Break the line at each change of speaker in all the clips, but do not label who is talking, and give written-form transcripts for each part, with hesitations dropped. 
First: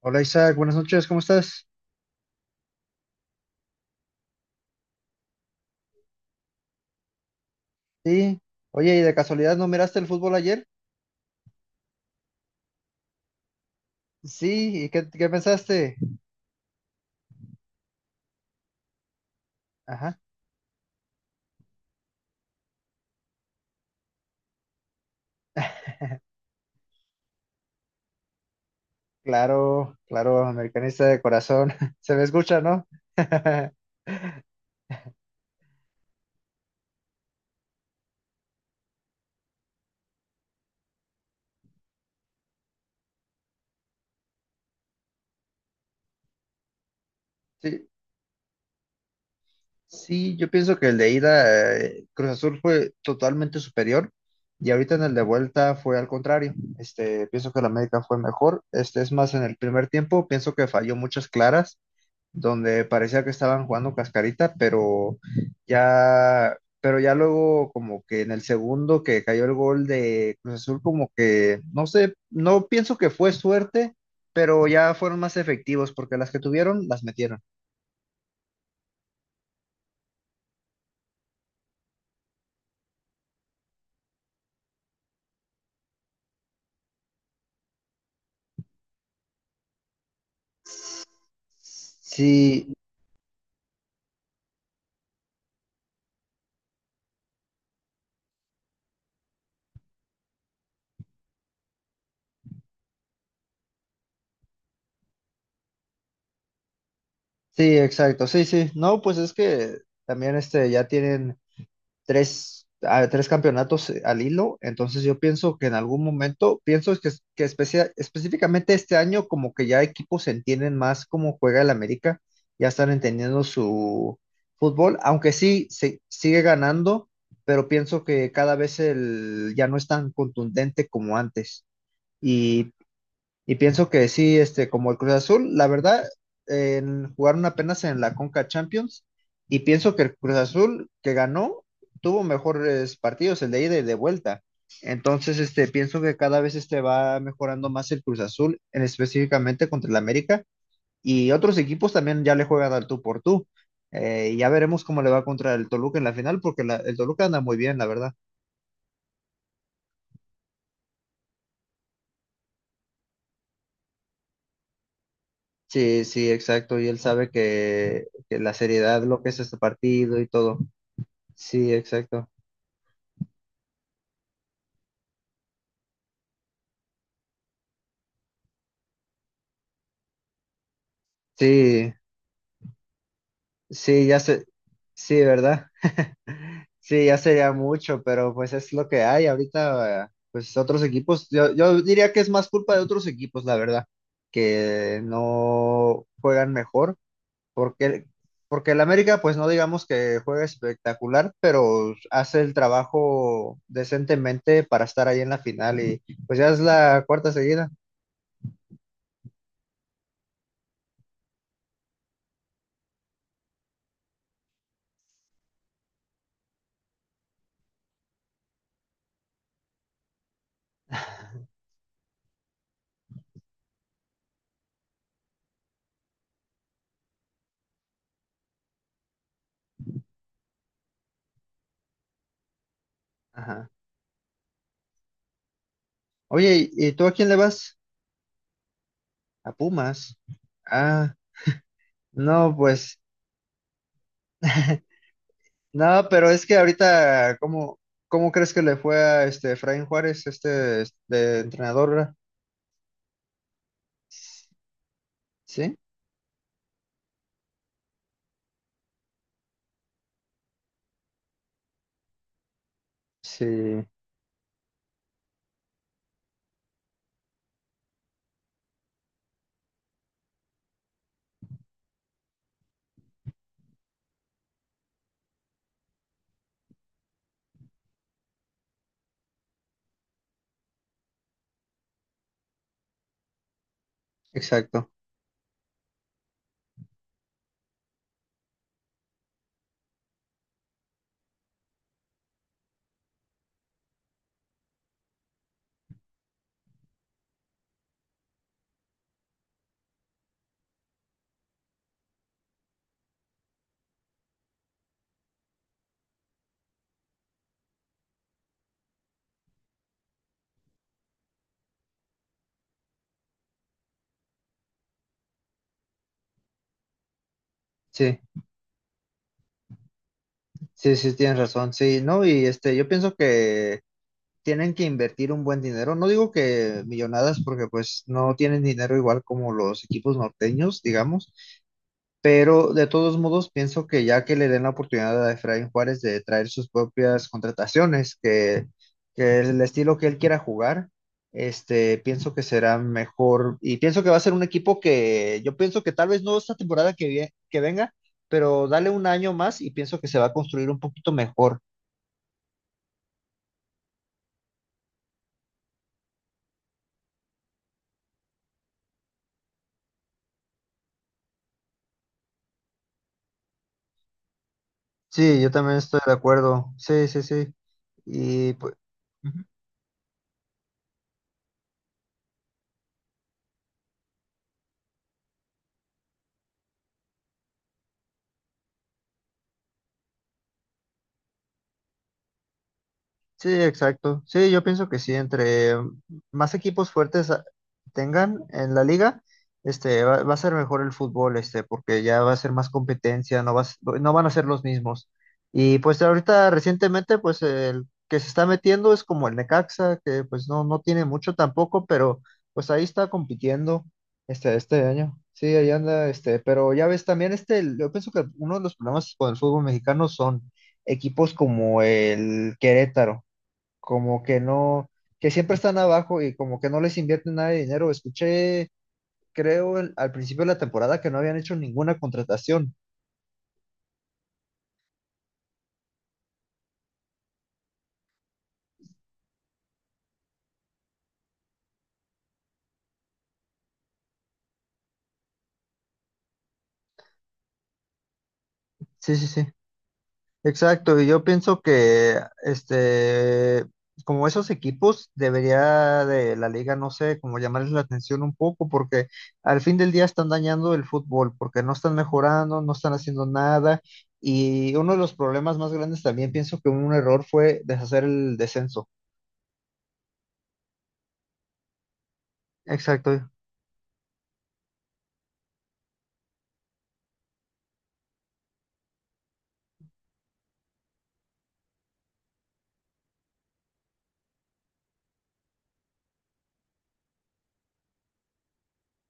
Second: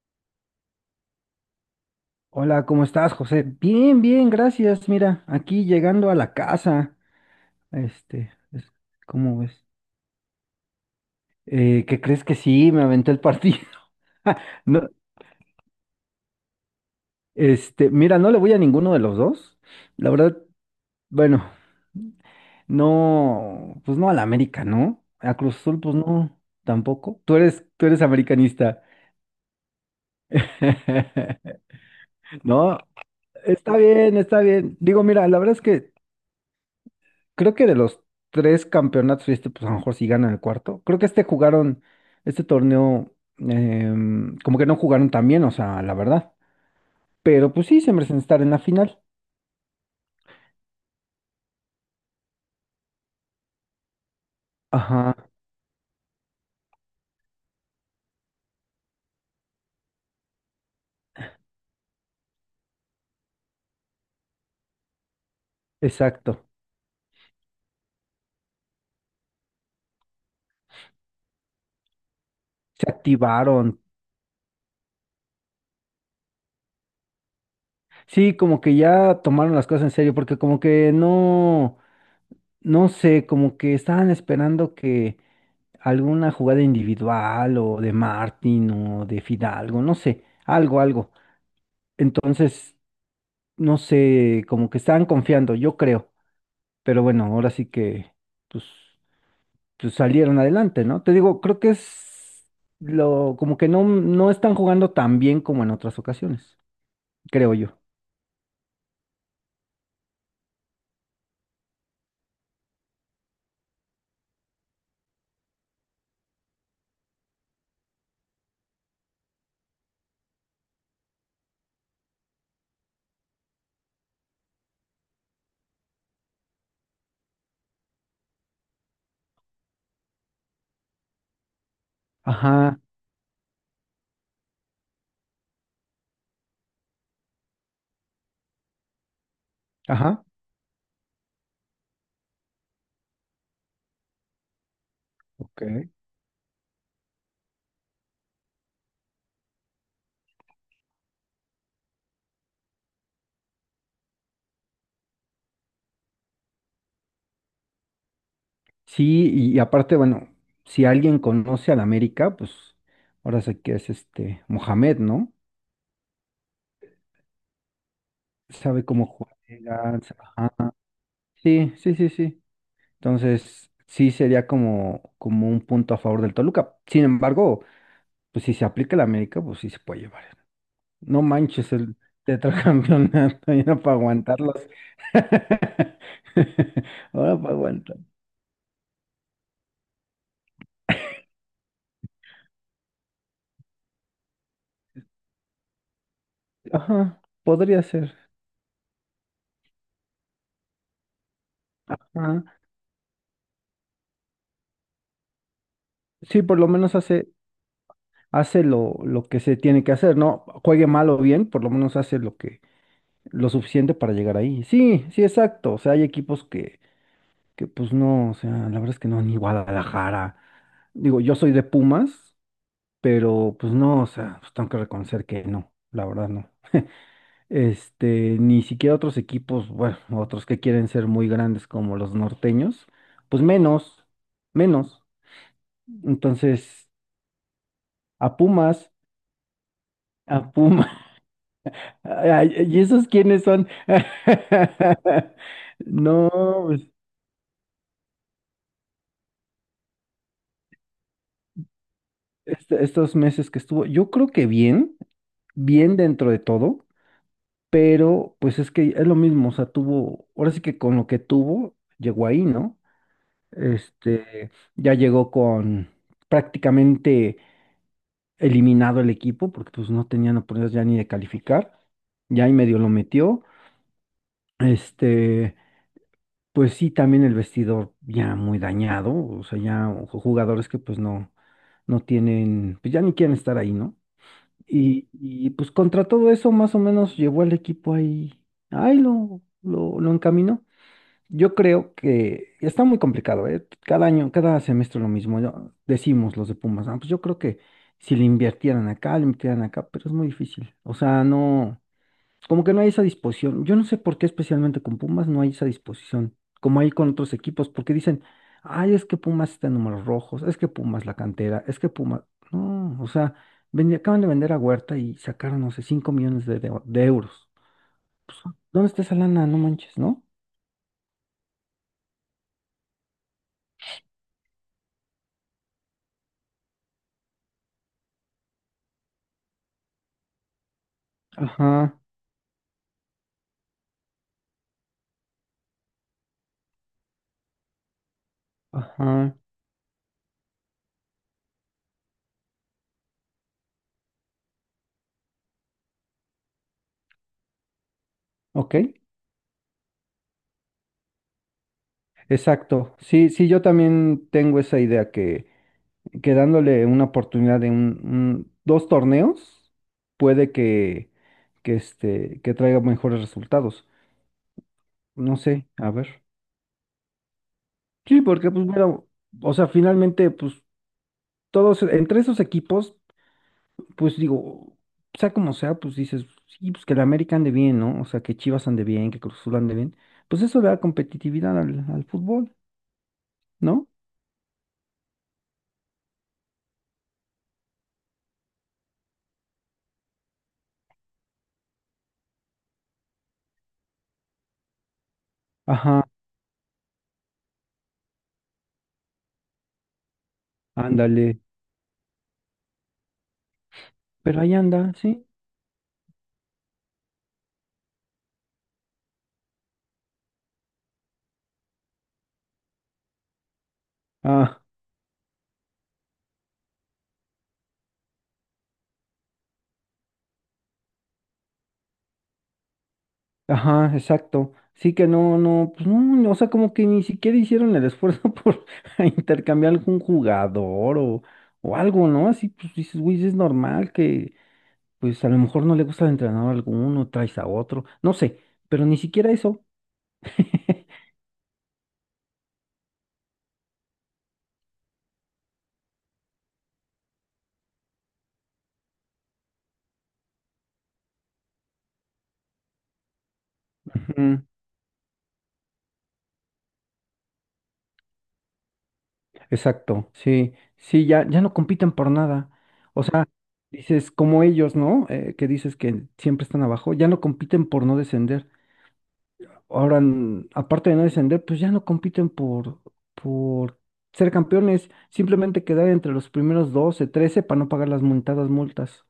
Hola Isaac, buenas noches, ¿cómo estás?
Hola, ¿cómo estás, José? Bien, bien, gracias. Mira, aquí llegando a la casa. Este,
Sí,
es-
oye, ¿y de
¿Cómo
casualidad
ves?
no miraste el fútbol ayer?
¿Qué crees que sí? Me aventé el partido. No,
Sí, ¿y qué pensaste?
mira, no le voy a ninguno de los dos. La
Ajá,
verdad, bueno, no, pues no a la América, ¿no? A Cruz Azul, pues no, tampoco. Tú eres americanista.
claro, claro, americanista de corazón, se me escucha,
No,
¿no?
está bien, está bien. Digo, mira, la verdad es que creo que de los tres campeonatos, y pues a lo mejor sí gana el cuarto, creo que jugaron, este torneo, como que no jugaron tan bien, o sea, la verdad. Pero pues sí,
Sí,
se merecen estar en la final.
sí, yo pienso que el de ida, Cruz Azul fue totalmente superior y ahorita en el
Ajá,
de vuelta fue al contrario. Pienso que la América fue mejor, es más en el primer tiempo, pienso que falló muchas claras. Donde parecía que estaban jugando cascarita, pero
exacto.
ya, pero ya luego como que en el segundo que cayó el gol de Cruz Azul, como que, no sé, no
Se
pienso que fue
activaron.
suerte, pero ya fueron más efectivos porque las que tuvieron las metieron.
Sí, como que ya tomaron las cosas en serio, porque como que no, no sé, como que estaban esperando que alguna jugada individual o de Martín o de Fidalgo, no sé, algo, algo.
Sí,
Entonces, no sé, como que estaban confiando, yo creo. Pero bueno, ahora sí que, pues, pues salieron adelante, ¿no? Te digo, creo que es lo, como que no están jugando tan bien como en otras ocasiones, creo
sí,
yo.
exacto, sí, sí, no, pues es que también ya tienen tres campeonatos al hilo, entonces yo pienso que en algún momento, pienso es que, específicamente este año como que ya equipos entienden más cómo juega el América, ya están entendiendo su fútbol, aunque sí sigue ganando, pero pienso que cada vez ya no es tan contundente como antes. Y
Ajá,
y pienso que sí, como el Cruz Azul, la verdad, jugaron apenas en la Conca Champions y pienso que el
ajá.
Cruz Azul que ganó tuvo mejores partidos, el de ida y de vuelta. Entonces,
Ok.
pienso que cada vez va mejorando más el Cruz Azul, en específicamente contra el América y otros equipos también ya le juegan al tú por tú. Y ya veremos cómo le va contra el Toluca en la final, porque el Toluca anda muy bien, la verdad.
Sí, y aparte, bueno, si alguien conoce al América, pues ahora sé que es este Mohamed, ¿no?
Sí, sí, exacto. Y él sabe que la
Sabe
seriedad,
cómo
lo que
juega.
es este partido y todo.
Ajá. Sí,
Sí,
sí, sí,
exacto.
sí. Entonces, sí sería como un punto a favor del Toluca. Sin embargo, pues si se aplica el América, pues sí se puede llevar. No manches
Sí,
el tetracampeonato, ya no para
sí, ya sé,
aguantarlos.
sí, ¿verdad? Sí, ya
Ahora
sería
para aguantar.
mucho, pero pues es lo que hay ahorita, pues otros equipos, yo diría que es más culpa de otros equipos, la verdad, que no juegan mejor,
Ajá, podría
porque,
ser.
porque el América, pues no digamos que juega espectacular, pero hace el
Ajá.
trabajo decentemente para estar ahí en la final y pues
Sí,
ya
por
es
lo menos
la
hace,
cuarta seguida.
hace lo que se tiene que hacer, ¿no? Juegue mal o bien, por lo menos hace lo que, lo suficiente para llegar ahí. Sí, sí, exacto. O sea, hay equipos que pues no, o sea, la verdad es que no, ni Guadalajara. Digo, yo soy de Pumas, pero pues no, o sea, pues tengo que reconocer que no, la verdad no. Ni siquiera otros equipos, bueno, otros que quieren ser muy grandes como los norteños, pues
Ajá.
menos, menos.
Oye, ¿y
Entonces,
y tú a quién le vas?
a Pumas,
A Pumas.
a Pumas,
Ah. No,
¿y
pues
esos quiénes son?
nada, pero es que
No, pues,
ahorita, ¿cómo crees que le fue a este Efraín Juárez, este entrenador? ¿Verdad?
estos meses que estuvo, yo creo que bien,
Sí,
bien dentro de todo. Pero pues es que es lo mismo, o sea, tuvo, ahora sí que con lo que tuvo, llegó ahí, ¿no?
sí,
Este, ya llegó con prácticamente eliminado el equipo, porque pues no tenían oportunidades ya ni de calificar, ya ahí medio lo metió, este, pues sí, también el vestidor ya muy dañado, o sea, ya jugadores que pues no tienen, pues ya ni quieren estar ahí, ¿no?
exacto.
Y pues contra todo eso más o menos llevó al equipo ahí, ahí lo encaminó. Yo creo que está muy complicado, ¿eh? Cada año, cada semestre lo mismo. Decimos los de Pumas: "Ah, pues yo creo que si le invirtieran acá, le invirtieran acá", pero es muy difícil. O sea, no, como que no hay esa disposición. Yo no sé por qué especialmente con Pumas no hay esa disposición, como hay con otros equipos, porque dicen, ay, es que Pumas está en números rojos, es que Pumas la cantera, es que Pumas... No, o sea, acaban de vender a Huerta y sacaron, no sé, 5 millones de, de euros.
Sí,
Pues, ¿dónde está esa lana? No manches, ¿no?
sí, sí, tienes razón. Sí, no, y yo pienso que tienen que invertir un buen dinero. No digo que millonadas, porque pues no tienen dinero igual como los equipos norteños, digamos.
Ajá,
Pero de todos modos, pienso que ya que le den la oportunidad a Efraín Juárez de traer sus propias contrataciones, que,
ajá.
que el estilo que él quiera jugar, pienso que será mejor. Y pienso que va a ser un equipo que yo pienso que tal vez no esta temporada que venga, pero
Ok,
dale un año más y pienso que se va a construir un poquito mejor.
exacto. Sí, sí, yo también tengo esa idea que, dándole una oportunidad de un, dos torneos, puede que traiga mejores resultados. No
Sí, yo
sé,
también
a
estoy
ver.
de acuerdo. Sí, sí, sí.
Sí, porque
Y
pues
pues.
bueno, o sea, finalmente, pues todos, entre esos equipos, pues digo, sea como sea, pues dices, sí, pues que la América ande bien, ¿no? O sea, que Chivas ande bien, que Cruz Azul ande bien. Pues eso le da competitividad al fútbol,
Sí,
¿no?
exacto. Sí, yo pienso que sí, entre más equipos fuertes tengan en la liga, va a ser mejor el fútbol, porque ya va a ser más competencia, no vas, no no van a ser los mismos. Y pues
Ajá,
ahorita recientemente, pues el que se está metiendo es como el Necaxa, que pues no, no tiene mucho
ándale.
tampoco, pero pues ahí está compitiendo
Pero
este,
ahí
este
anda,
año.
¿sí?
Sí, ahí anda, pero ya ves también yo pienso que uno de los problemas con el fútbol mexicano son equipos como el Querétaro como que
Ah,
no, que siempre están abajo y como que no les invierten nada de dinero. Escuché, creo, al principio de la temporada que no habían hecho ninguna contratación.
ajá, exacto. Sí que no, no, pues no, o sea, como que ni siquiera hicieron el esfuerzo por intercambiar algún jugador o algo, ¿no? Así, pues dices, güey, es normal que, pues a lo mejor no le gusta al entrenador alguno, traes a otro, no sé, pero ni
Sí, sí,
siquiera
sí.
eso.
Exacto. Y yo pienso que, este, como esos equipos, debería de la liga, no sé, como llamarles la atención un poco, porque al fin del día están dañando el fútbol, porque no están mejorando, no están haciendo nada.
Ujú.
Y uno de los problemas más grandes también pienso que un error fue deshacer el descenso.
Exacto, sí, sí, ya, ya no compiten por nada. O sea,
Exacto.
dices, como ellos, ¿no? Que dices que siempre están abajo, ya no compiten por no descender. Ahora, aparte de no descender, pues ya no compiten por ser campeones, simplemente quedar entre los primeros 12 13 para no pagar las multadas multas.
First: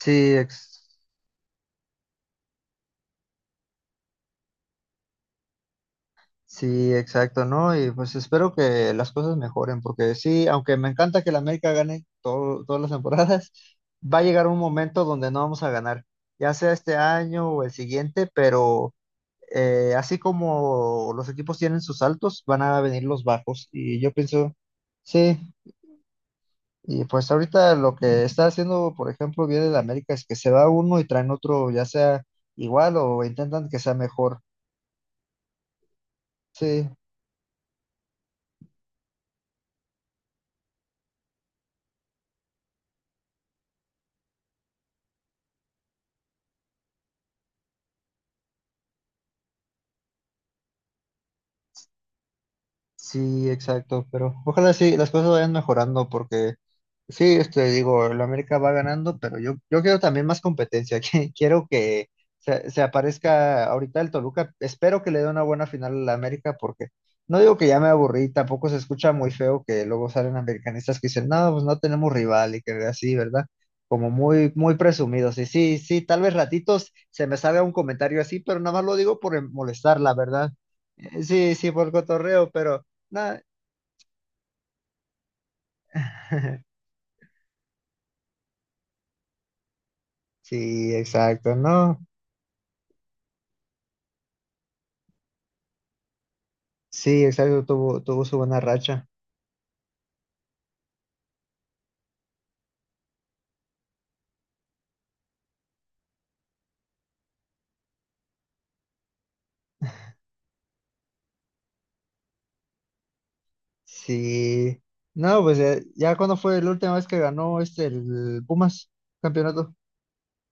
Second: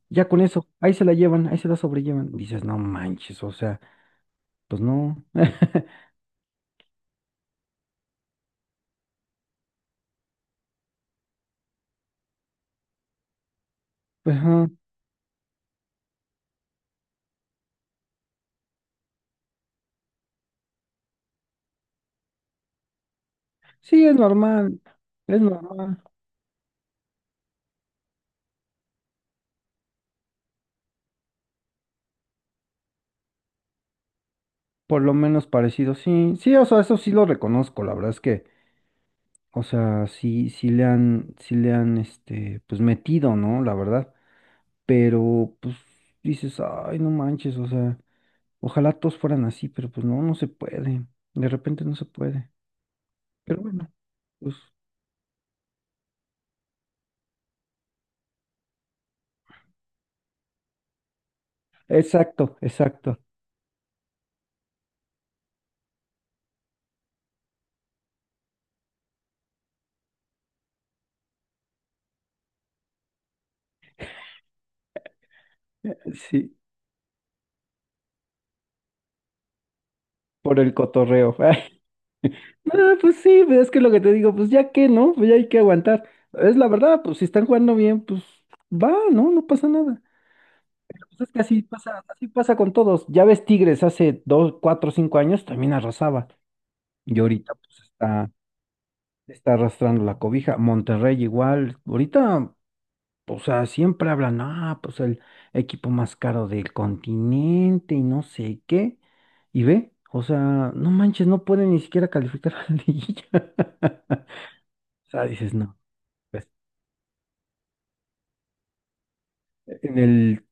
Sí,
Ya con eso, ahí se la llevan, ahí se la sobrellevan. Dices, no manches, o sea, pues no.
sí, exacto, ¿no? Y pues espero que las cosas mejoren, porque sí, aunque me encanta que la América gane todas las temporadas, va a
Pues,
llegar un
ajá.
momento donde no vamos a ganar, ya sea este año o el siguiente, pero así como los equipos tienen sus altos, van a venir los bajos. Y
Sí,
yo pienso, sí,
es normal,
y pues ahorita lo que está haciendo, por ejemplo, bien el América es que se va uno y traen otro, ya sea igual o intentan que sea mejor.
por lo menos parecido, sí, sí, o sea,
Sí.
eso sí lo reconozco, la verdad es que, o sea, sí sí le han, pues metido, ¿no? La verdad. Pero pues dices, ay, no manches, o sea, ojalá todos fueran así, pero pues no se puede, de repente no se puede,
Sí,
pero bueno,
exacto, pero
pues
ojalá sí, las cosas vayan mejorando porque sí, digo, el América va ganando, pero yo quiero también más competencia, quiero que
exacto,
se
exacto,
aparezca ahorita el Toluca, espero que le dé una buena final al América porque no digo que ya me aburrí, tampoco se escucha muy feo que luego salen americanistas que dicen, no, pues no tenemos rival y que así, ¿verdad? Como muy, muy presumidos, y sí, sí, tal vez
sí,
ratitos se me salga un comentario así, pero nada más lo digo por molestar, la verdad.
por el
Eh,
cotorreo.
Sí, sí, por cotorreo, pero.
No, pues
Nah.
sí, pues, es que lo que te digo, pues ya que, ¿no? Pues ya hay que aguantar. Es la verdad, pues si están jugando bien, pues va, ¿no? No pasa nada.
Sí,
Pues es que
exacto, no.
así pasa con todos. Ya ves, Tigres hace 2, 4, 5 años también arrasaba. Y
Sí,
ahorita
exacto,
pues
tuvo
está
su buena racha.
está arrastrando la cobija. Monterrey igual, ahorita, o sea, siempre hablan, ah, pues el equipo más caro del continente y no sé qué. Y ve, o sea, no manches, no pueden ni siquiera calificar a la liguilla.
Sí.
O sea,
No,
dices,
pues ya,
no,
ya cuando
pues,
fue la última vez que ganó el Pumas campeonato.
en el,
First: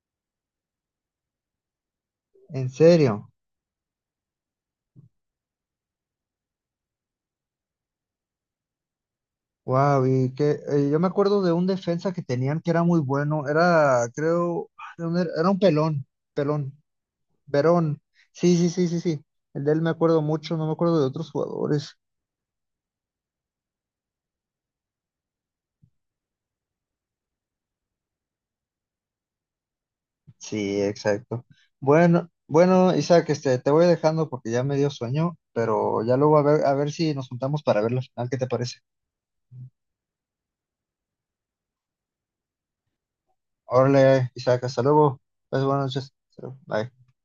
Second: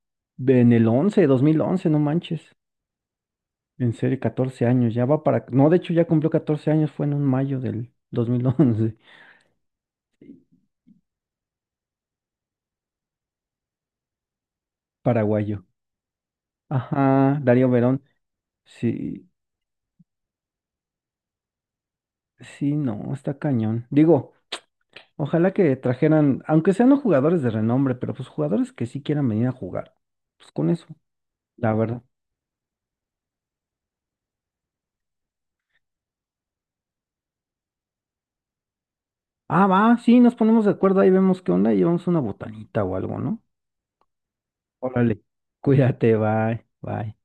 en el 11 2011, no manches.
En serio.
En serio, 14 años, ya va para... No, de hecho ya cumplió 14 años, fue en un mayo del 2011.
Wow, y que yo me acuerdo de un defensa que tenían que era muy bueno. Era, creo, ¿de dónde era? Era un
Paraguayo.
pelón, pelón,
Ajá, Darío
Verón.
Verón,
Sí, sí, sí, sí, sí.
sí.
El de él me acuerdo mucho, no me acuerdo de otros jugadores.
Sí, no, está cañón. Digo, ojalá que trajeran, aunque sean no jugadores de renombre, pero pues jugadores que sí quieran venir a jugar. Pues con
Sí,
eso,
exacto.
la verdad.
Bueno, bueno, Isaac, te voy dejando porque ya me dio sueño, pero ya luego a ver si nos juntamos para ver la final, ¿qué te parece?
Ah, va, sí, nos ponemos de acuerdo, ahí vemos qué onda y llevamos una botanita o algo, ¿no?
Órale, Isaac, hasta luego.
Órale.
Pues, buenas noches.
Cuídate,
Hasta luego.
bye,
Bye.
bye.